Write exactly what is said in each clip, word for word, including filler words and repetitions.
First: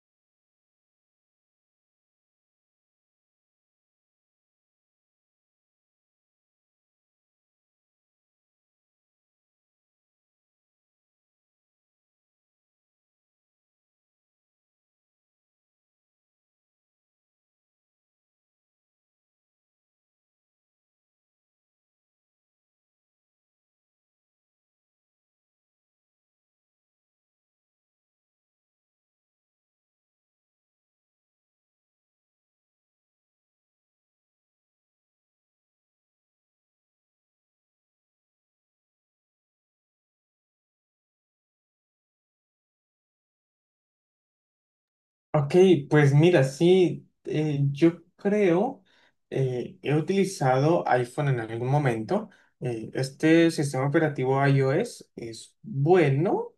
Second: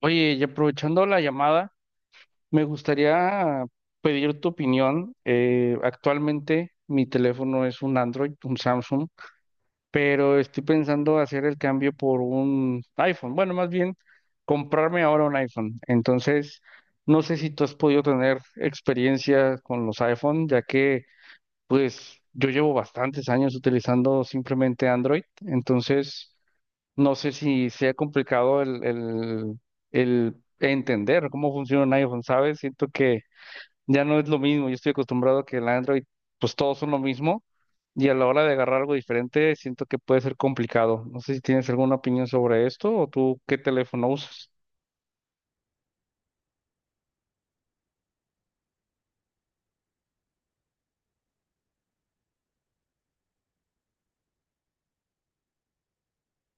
Oye, y aprovechando la llamada, me gustaría pedir tu opinión. Eh, actualmente mi teléfono es un Android, un Samsung, pero estoy pensando hacer el cambio por un iPhone. Bueno, más bien comprarme ahora un iPhone. Entonces, no sé si tú has podido tener experiencia con los iPhone, ya que pues yo llevo bastantes años utilizando simplemente Android. Entonces... No sé si sea complicado el, el, el entender cómo funciona un iPhone, ¿sabes? Siento que ya no es lo mismo. Yo estoy acostumbrado a que el Android, pues todos son lo mismo. Y a la hora de agarrar algo diferente, siento que puede ser complicado. No sé si tienes alguna opinión sobre esto o tú qué teléfono usas. Ok, pues mira, sí, eh, yo creo, eh, he utilizado iPhone en algún momento. Eh, este sistema operativo iOS es bueno,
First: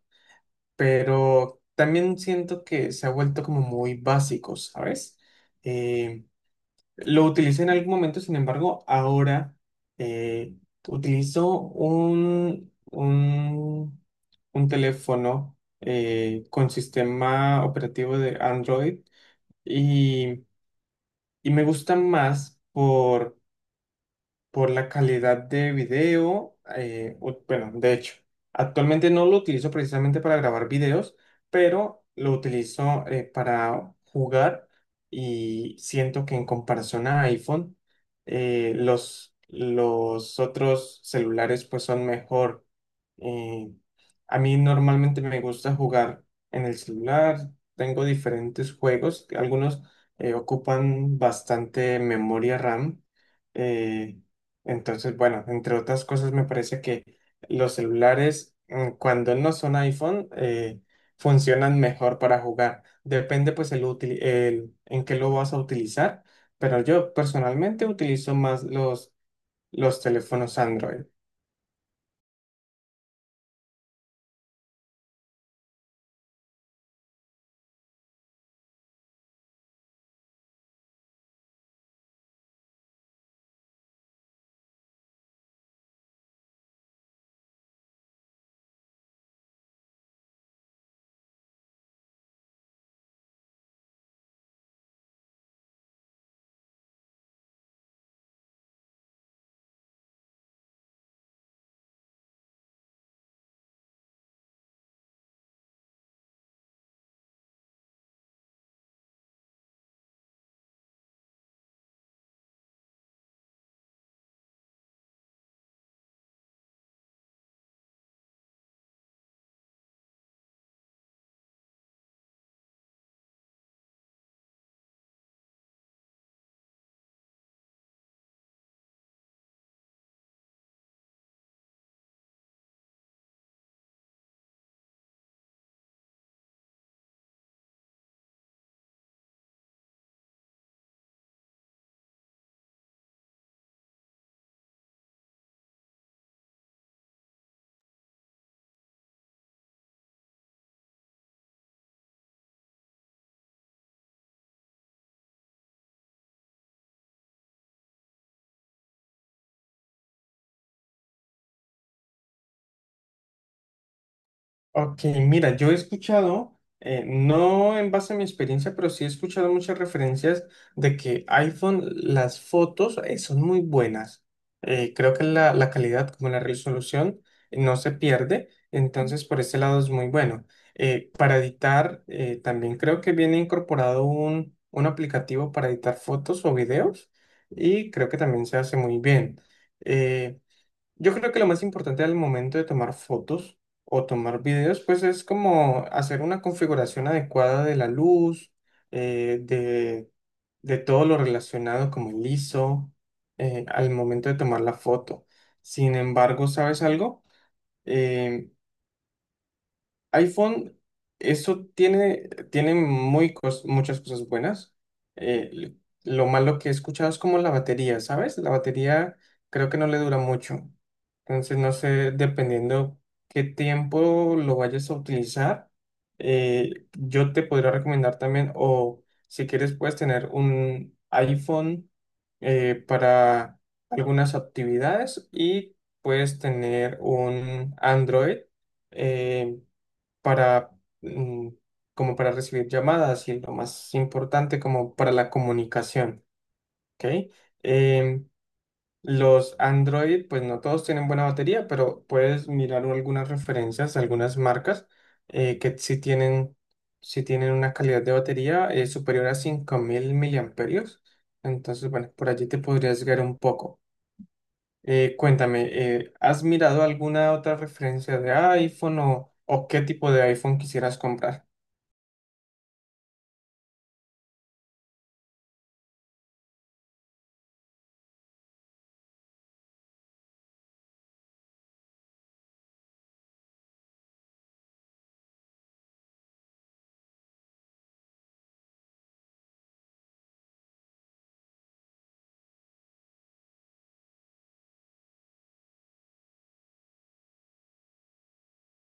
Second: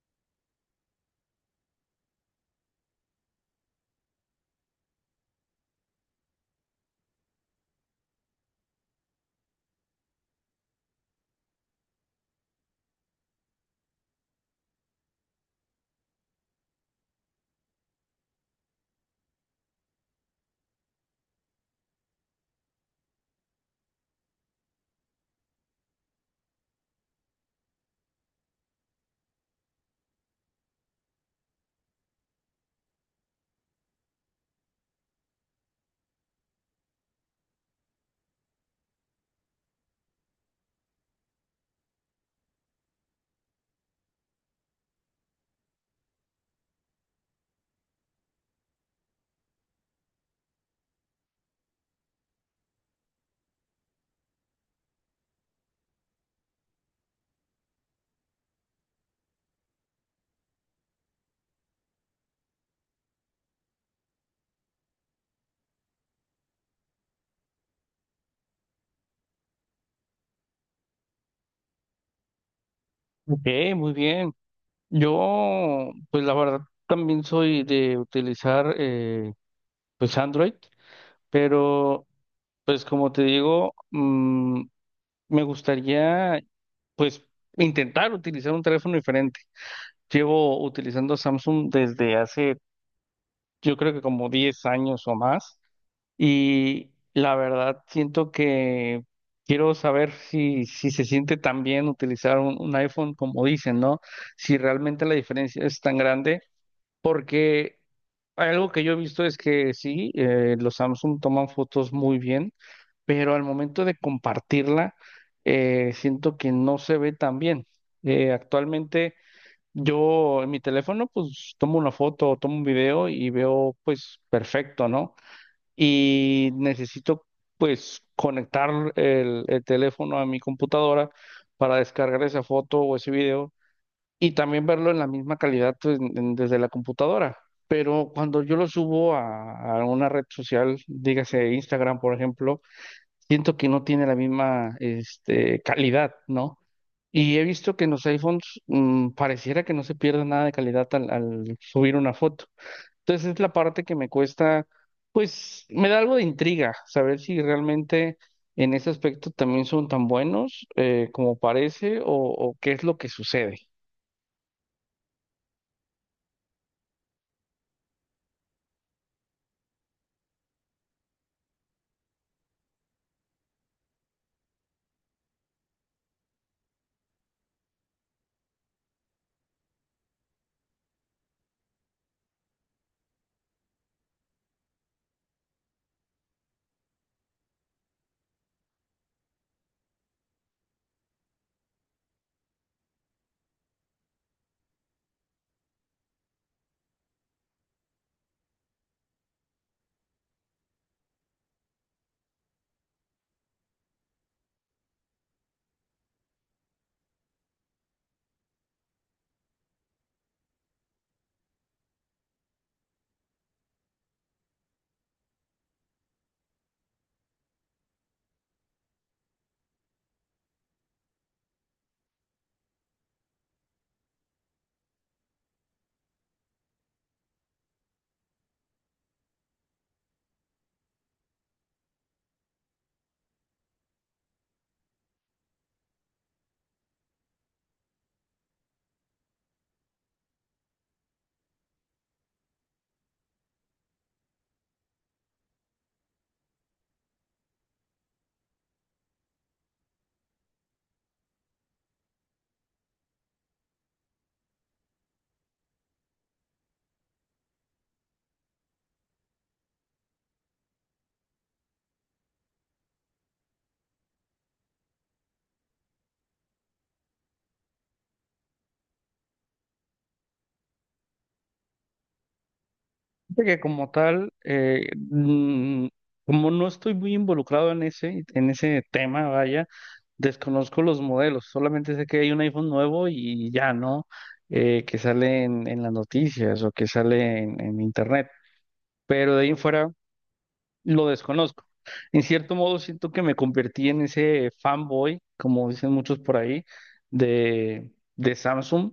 pero también siento que se ha vuelto como muy básico, ¿sabes? Eh, lo utilicé en algún momento, sin embargo, ahora eh, utilizo un, un, un teléfono eh, con sistema operativo de Android y, y me gusta más por por la calidad de video. Eh, ut- bueno, de hecho, actualmente no lo utilizo precisamente para grabar videos, pero lo utilizo eh, para jugar y siento que en comparación a iPhone, eh, los, los otros celulares pues son mejor. Eh, a mí normalmente me gusta jugar en el celular, tengo diferentes juegos, algunos eh, ocupan bastante memoria RAM. eh, entonces, bueno, entre otras cosas, me parece que los celulares, mm, cuando no son iPhone, eh, funcionan mejor para jugar. Depende, pues, el, util- el- en qué lo vas a utilizar, pero yo personalmente utilizo más los, los teléfonos Android. Ok, muy bien. Yo, pues la verdad, también soy de utilizar eh, pues Android, pero pues como te digo, me gustaría, pues, intentar utilizar un teléfono diferente. Llevo utilizando Samsung desde hace, yo creo que como diez años o más, y la verdad siento que quiero saber si, si se siente tan bien utilizar un, un iPhone como dicen, ¿no? Si realmente la diferencia es tan grande porque algo que yo he visto es que sí, eh, los Samsung toman fotos muy bien, pero al momento de compartirla, eh, siento que no se ve tan bien. Eh, actualmente yo en mi teléfono pues tomo una foto o tomo un video y veo pues perfecto, ¿no? Y necesito pues conectar el, el teléfono a mi computadora para descargar esa foto o ese video y también verlo en la misma calidad pues, en- en- desde la computadora. Pero cuando yo lo subo a, a una red social, dígase Instagram, por ejemplo, siento que no tiene la misma este, calidad, ¿no? Y he visto que en los iPhones mm, pareciera que no se pierde nada de calidad al, al subir una foto. Entonces es la parte que me cuesta, pues me da algo de intriga saber si realmente en ese aspecto también son tan buenos eh, como parece o o qué es lo que sucede. Ok, mira, yo he escuchado, eh, no en base a mi experiencia, pero sí he escuchado muchas referencias de que iPhone, las fotos eh, son muy buenas. Eh, creo que la, la calidad como la resolución eh, no se pierde, entonces por ese lado es muy bueno. Eh, para editar, eh, también creo que viene incorporado un, un aplicativo para editar fotos o videos y creo que también se hace muy bien. Eh, yo creo que lo más importante al momento de tomar fotos o tomar videos, pues es como hacer una configuración adecuada de la luz, eh, de, de todo lo relacionado como el ISO, eh, al momento de tomar la foto. Sin embargo, ¿sabes algo? Eh, iPhone, eso tiene, tiene muy cos- muchas cosas buenas. Eh, lo malo que he escuchado es como la batería, ¿sabes? La batería creo que no le dura mucho. Entonces, no sé, dependiendo qué tiempo lo vayas a utilizar, eh, yo te podría recomendar también, o si quieres, puedes tener un iPhone eh, para algunas actividades y puedes tener un Android. eh, para, mm, como para recibir llamadas y lo más importante como para la comunicación, ¿ok? Em, los Android, pues no todos tienen buena batería, pero puedes mirar algunas referencias, algunas marcas eh, que sí tienen, sí tienen una calidad de batería eh, superior a cinco mil miliamperios. Entonces, bueno, por allí te podrías guiar un poco. Eh, cuéntame, eh, ¿has mirado alguna otra referencia de iPhone o, o qué tipo de iPhone quisieras comprar? Fíjate que como tal, eh, mm, como no estoy muy involucrado en ese, en ese tema, vaya, desconozco los modelos, solamente sé que hay un iPhone nuevo y ya, ¿no? Eh, que sale en, en las noticias o que sale en, en internet, pero de ahí en fuera lo desconozco. En cierto modo siento que me convertí en ese fanboy, como dicen muchos por ahí, de, de Samsung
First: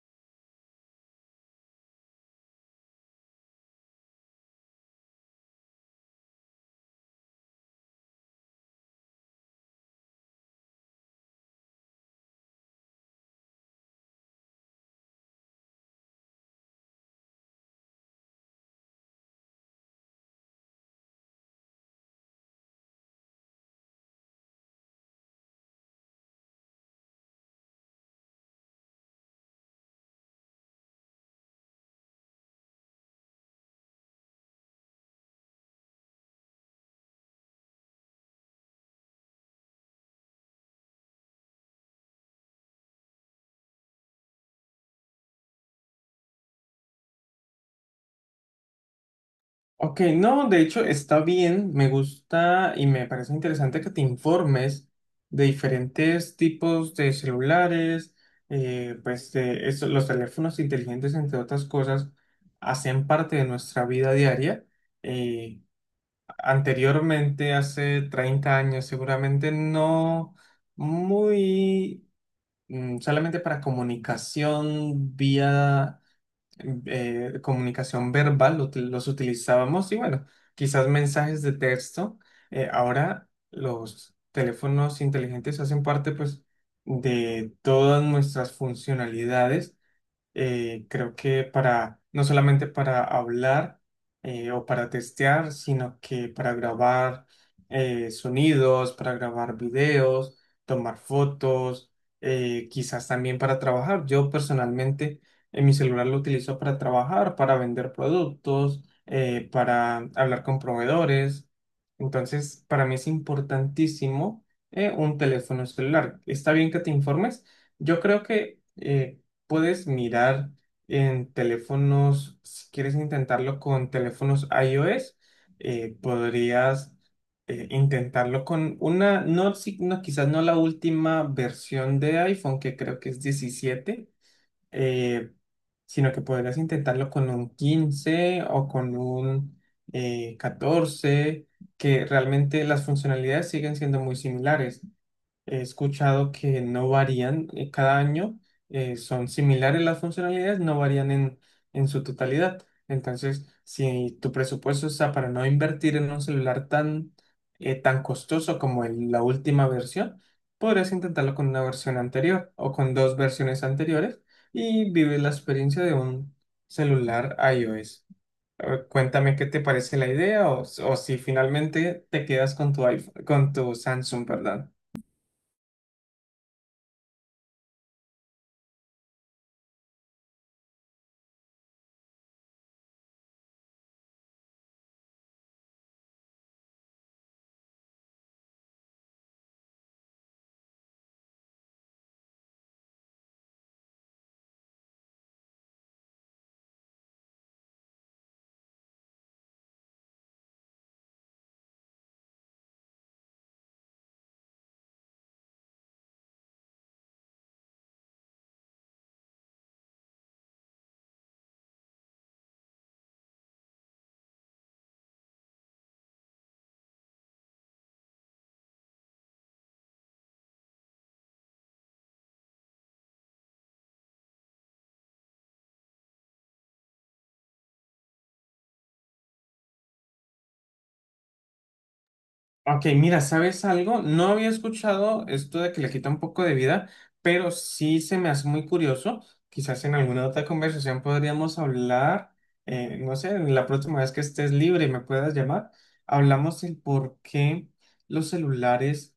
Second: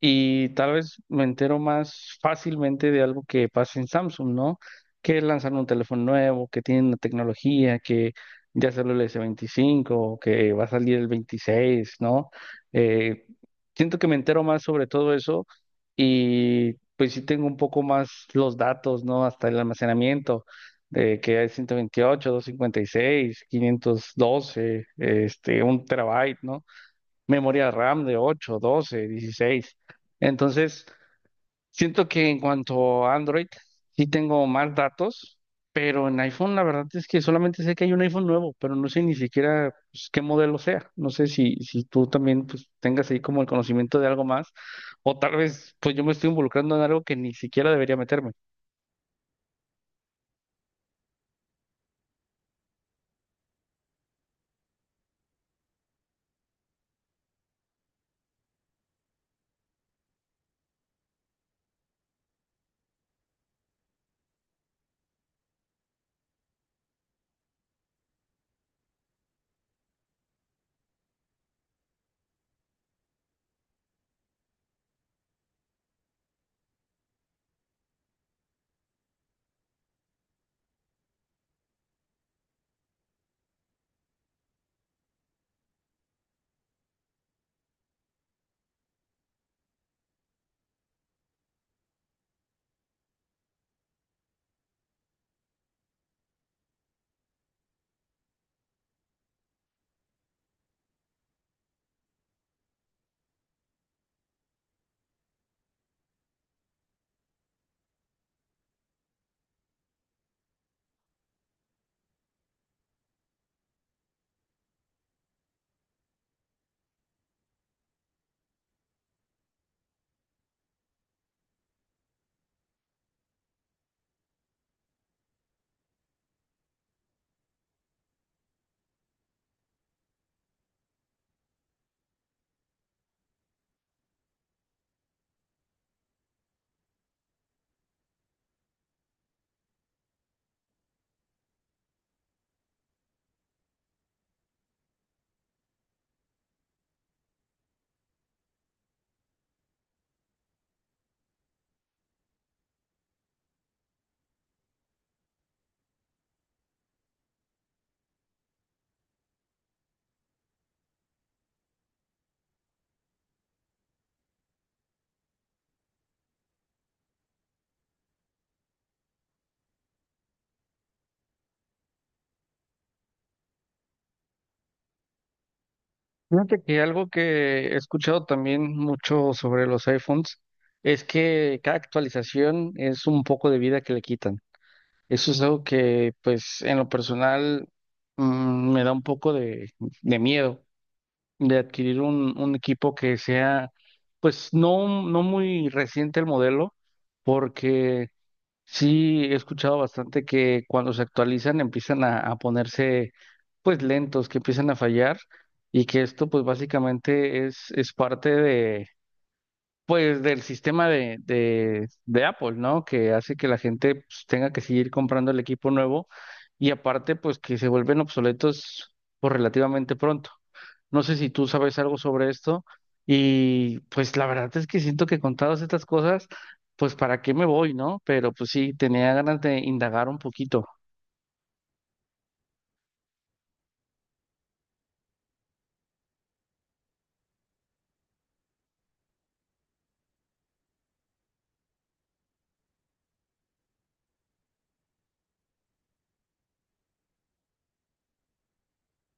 y tal vez me entero más fácilmente de algo que pasa en Samsung, ¿no? Que lanzan un teléfono nuevo, que tienen la tecnología, que ya salió el S veinticinco, que va a salir el veintiséis, ¿no? Eh, Siento que me entero más sobre todo eso y pues sí tengo un poco más los datos, ¿no? Hasta el almacenamiento, de que hay ciento veintiocho, doscientos cincuenta y seis, quinientos doce, este, un terabyte, ¿no? Memoria RAM de ocho, doce, dieciséis. Entonces, siento que en cuanto a Android, sí tengo más datos, pero en iPhone la verdad es que solamente sé que hay un iPhone nuevo, pero no sé ni siquiera pues, qué modelo sea. No sé si, si tú también pues, tengas ahí como el conocimiento de algo más, o tal vez pues yo me estoy involucrando en algo que ni siquiera debería meterme. Ok, no, de hecho está bien, me gusta y me parece interesante que te informes de diferentes tipos de celulares, eh, pues de eso- los teléfonos inteligentes, entre otras cosas, hacen parte de nuestra vida diaria. Eh, Anteriormente, hace treinta años, seguramente no muy mm, solamente para comunicación vía eh, comunicación verbal, lo util- los utilizábamos y bueno, quizás mensajes de texto. Eh, ahora los teléfonos inteligentes hacen parte pues de todas nuestras funcionalidades eh, creo que para, no solamente para hablar eh, o para testear, sino que para grabar eh, sonidos, para grabar videos, tomar fotos, eh, quizás también para trabajar. Yo personalmente en mi celular lo utilizo para trabajar, para vender productos, eh, para hablar con proveedores. Entonces, para mí es importantísimo eh, un teléfono celular. Está bien que te informes. Yo creo que... eh, puedes mirar en teléfonos, si quieres intentarlo con teléfonos iOS, eh, podrías eh, intentarlo con una, no, si- no, quizás no la última versión de iPhone, que creo que es diecisiete, eh, sino que podrías intentarlo con un quince o con un eh, catorce, que realmente las funcionalidades siguen siendo muy similares. He escuchado que no varían eh, cada año, eh, son similares las funcionalidades, no varían en, en su totalidad. Entonces, si tu presupuesto está para no invertir en un celular tan, eh, tan costoso como el- la última versión, podrías intentarlo con una versión anterior o con dos versiones anteriores y vive la experiencia de un celular iOS. Eh, Cuéntame qué te parece la idea o, o si finalmente te quedas con tu iPhone- con tu Samsung, perdón. Fíjate que algo que he escuchado también mucho sobre los iPhones es que cada actualización es un poco de vida que le quitan. Eso es algo que, pues, en lo personal, mm, me da un poco de, de miedo de adquirir un, un equipo que sea, pues, no, no muy reciente el modelo, porque sí he escuchado bastante que cuando se actualizan empiezan a, a ponerse, pues, lentos, que empiezan a fallar, y que esto, pues, básicamente es, es parte pues del sistema de, de, de Apple, ¿no? Que hace que la gente pues, tenga que seguir comprando el equipo nuevo y aparte, pues que se vuelven obsoletos por relativamente pronto. No sé si tú sabes algo sobre esto y pues la verdad es que siento que con todas estas cosas, pues para qué me voy, ¿no? Pero pues sí, tenía ganas de indagar un poquito. Ok, mira, ¿sabes algo? No había escuchado esto de que le quita un poco de vida, pero sí se me hace muy curioso. Quizás en alguna otra conversación podríamos hablar, eh, no sé, la próxima vez que estés libre y me puedas llamar, hablamos el por qué los celulares,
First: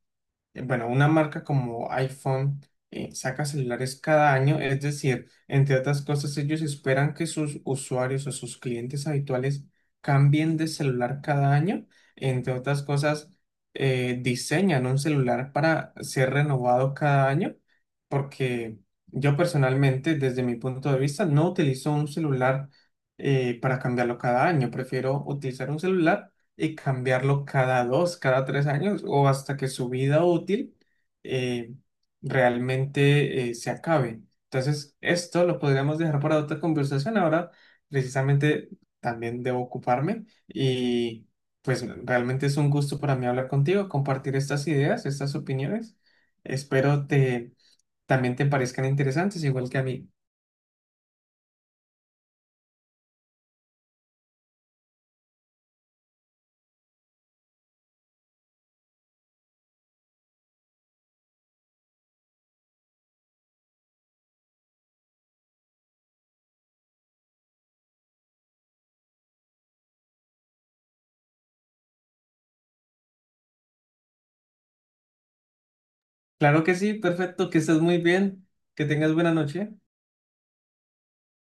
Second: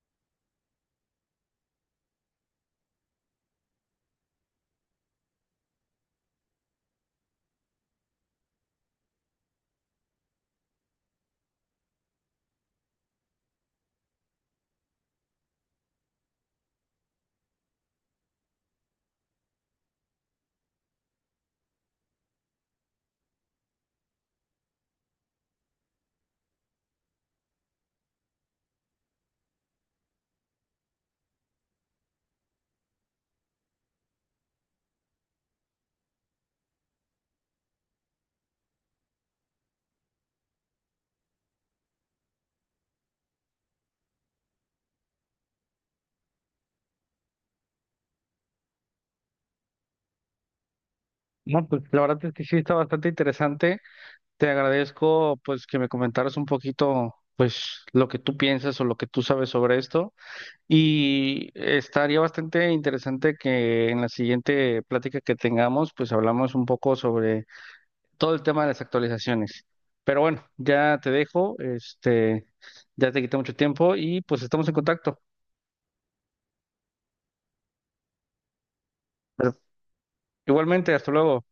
eh, bueno, una marca como iPhone eh, saca celulares cada año, es decir, entre otras cosas, ellos esperan que sus usuarios o sus clientes habituales cambien de celular cada año, entre otras cosas eh, diseñan un celular para ser renovado cada año, porque yo personalmente, desde mi punto de vista, no utilizo un celular eh, para cambiarlo cada año. Prefiero utilizar un celular y cambiarlo cada dos, cada tres años o hasta que su vida útil eh, realmente eh, se acabe. Entonces, esto lo podríamos dejar para otra conversación. Ahora, precisamente, también debo ocuparme y... Pues realmente es un gusto para mí hablar contigo, compartir estas ideas, estas opiniones. Espero te también te parezcan interesantes, igual que a mí. No, pues la verdad es que sí está bastante interesante. Te agradezco pues que me comentaras un poquito pues lo que tú piensas o lo que tú sabes sobre esto. Y estaría bastante interesante que en la siguiente plática que tengamos, pues hablamos un poco sobre todo el tema de las actualizaciones. Pero bueno, ya te dejo, este, ya te quité mucho tiempo y pues estamos en contacto. Claro que sí, perfecto, que estés muy bien, que tengas buena Pero noche. igualmente, hasta luego.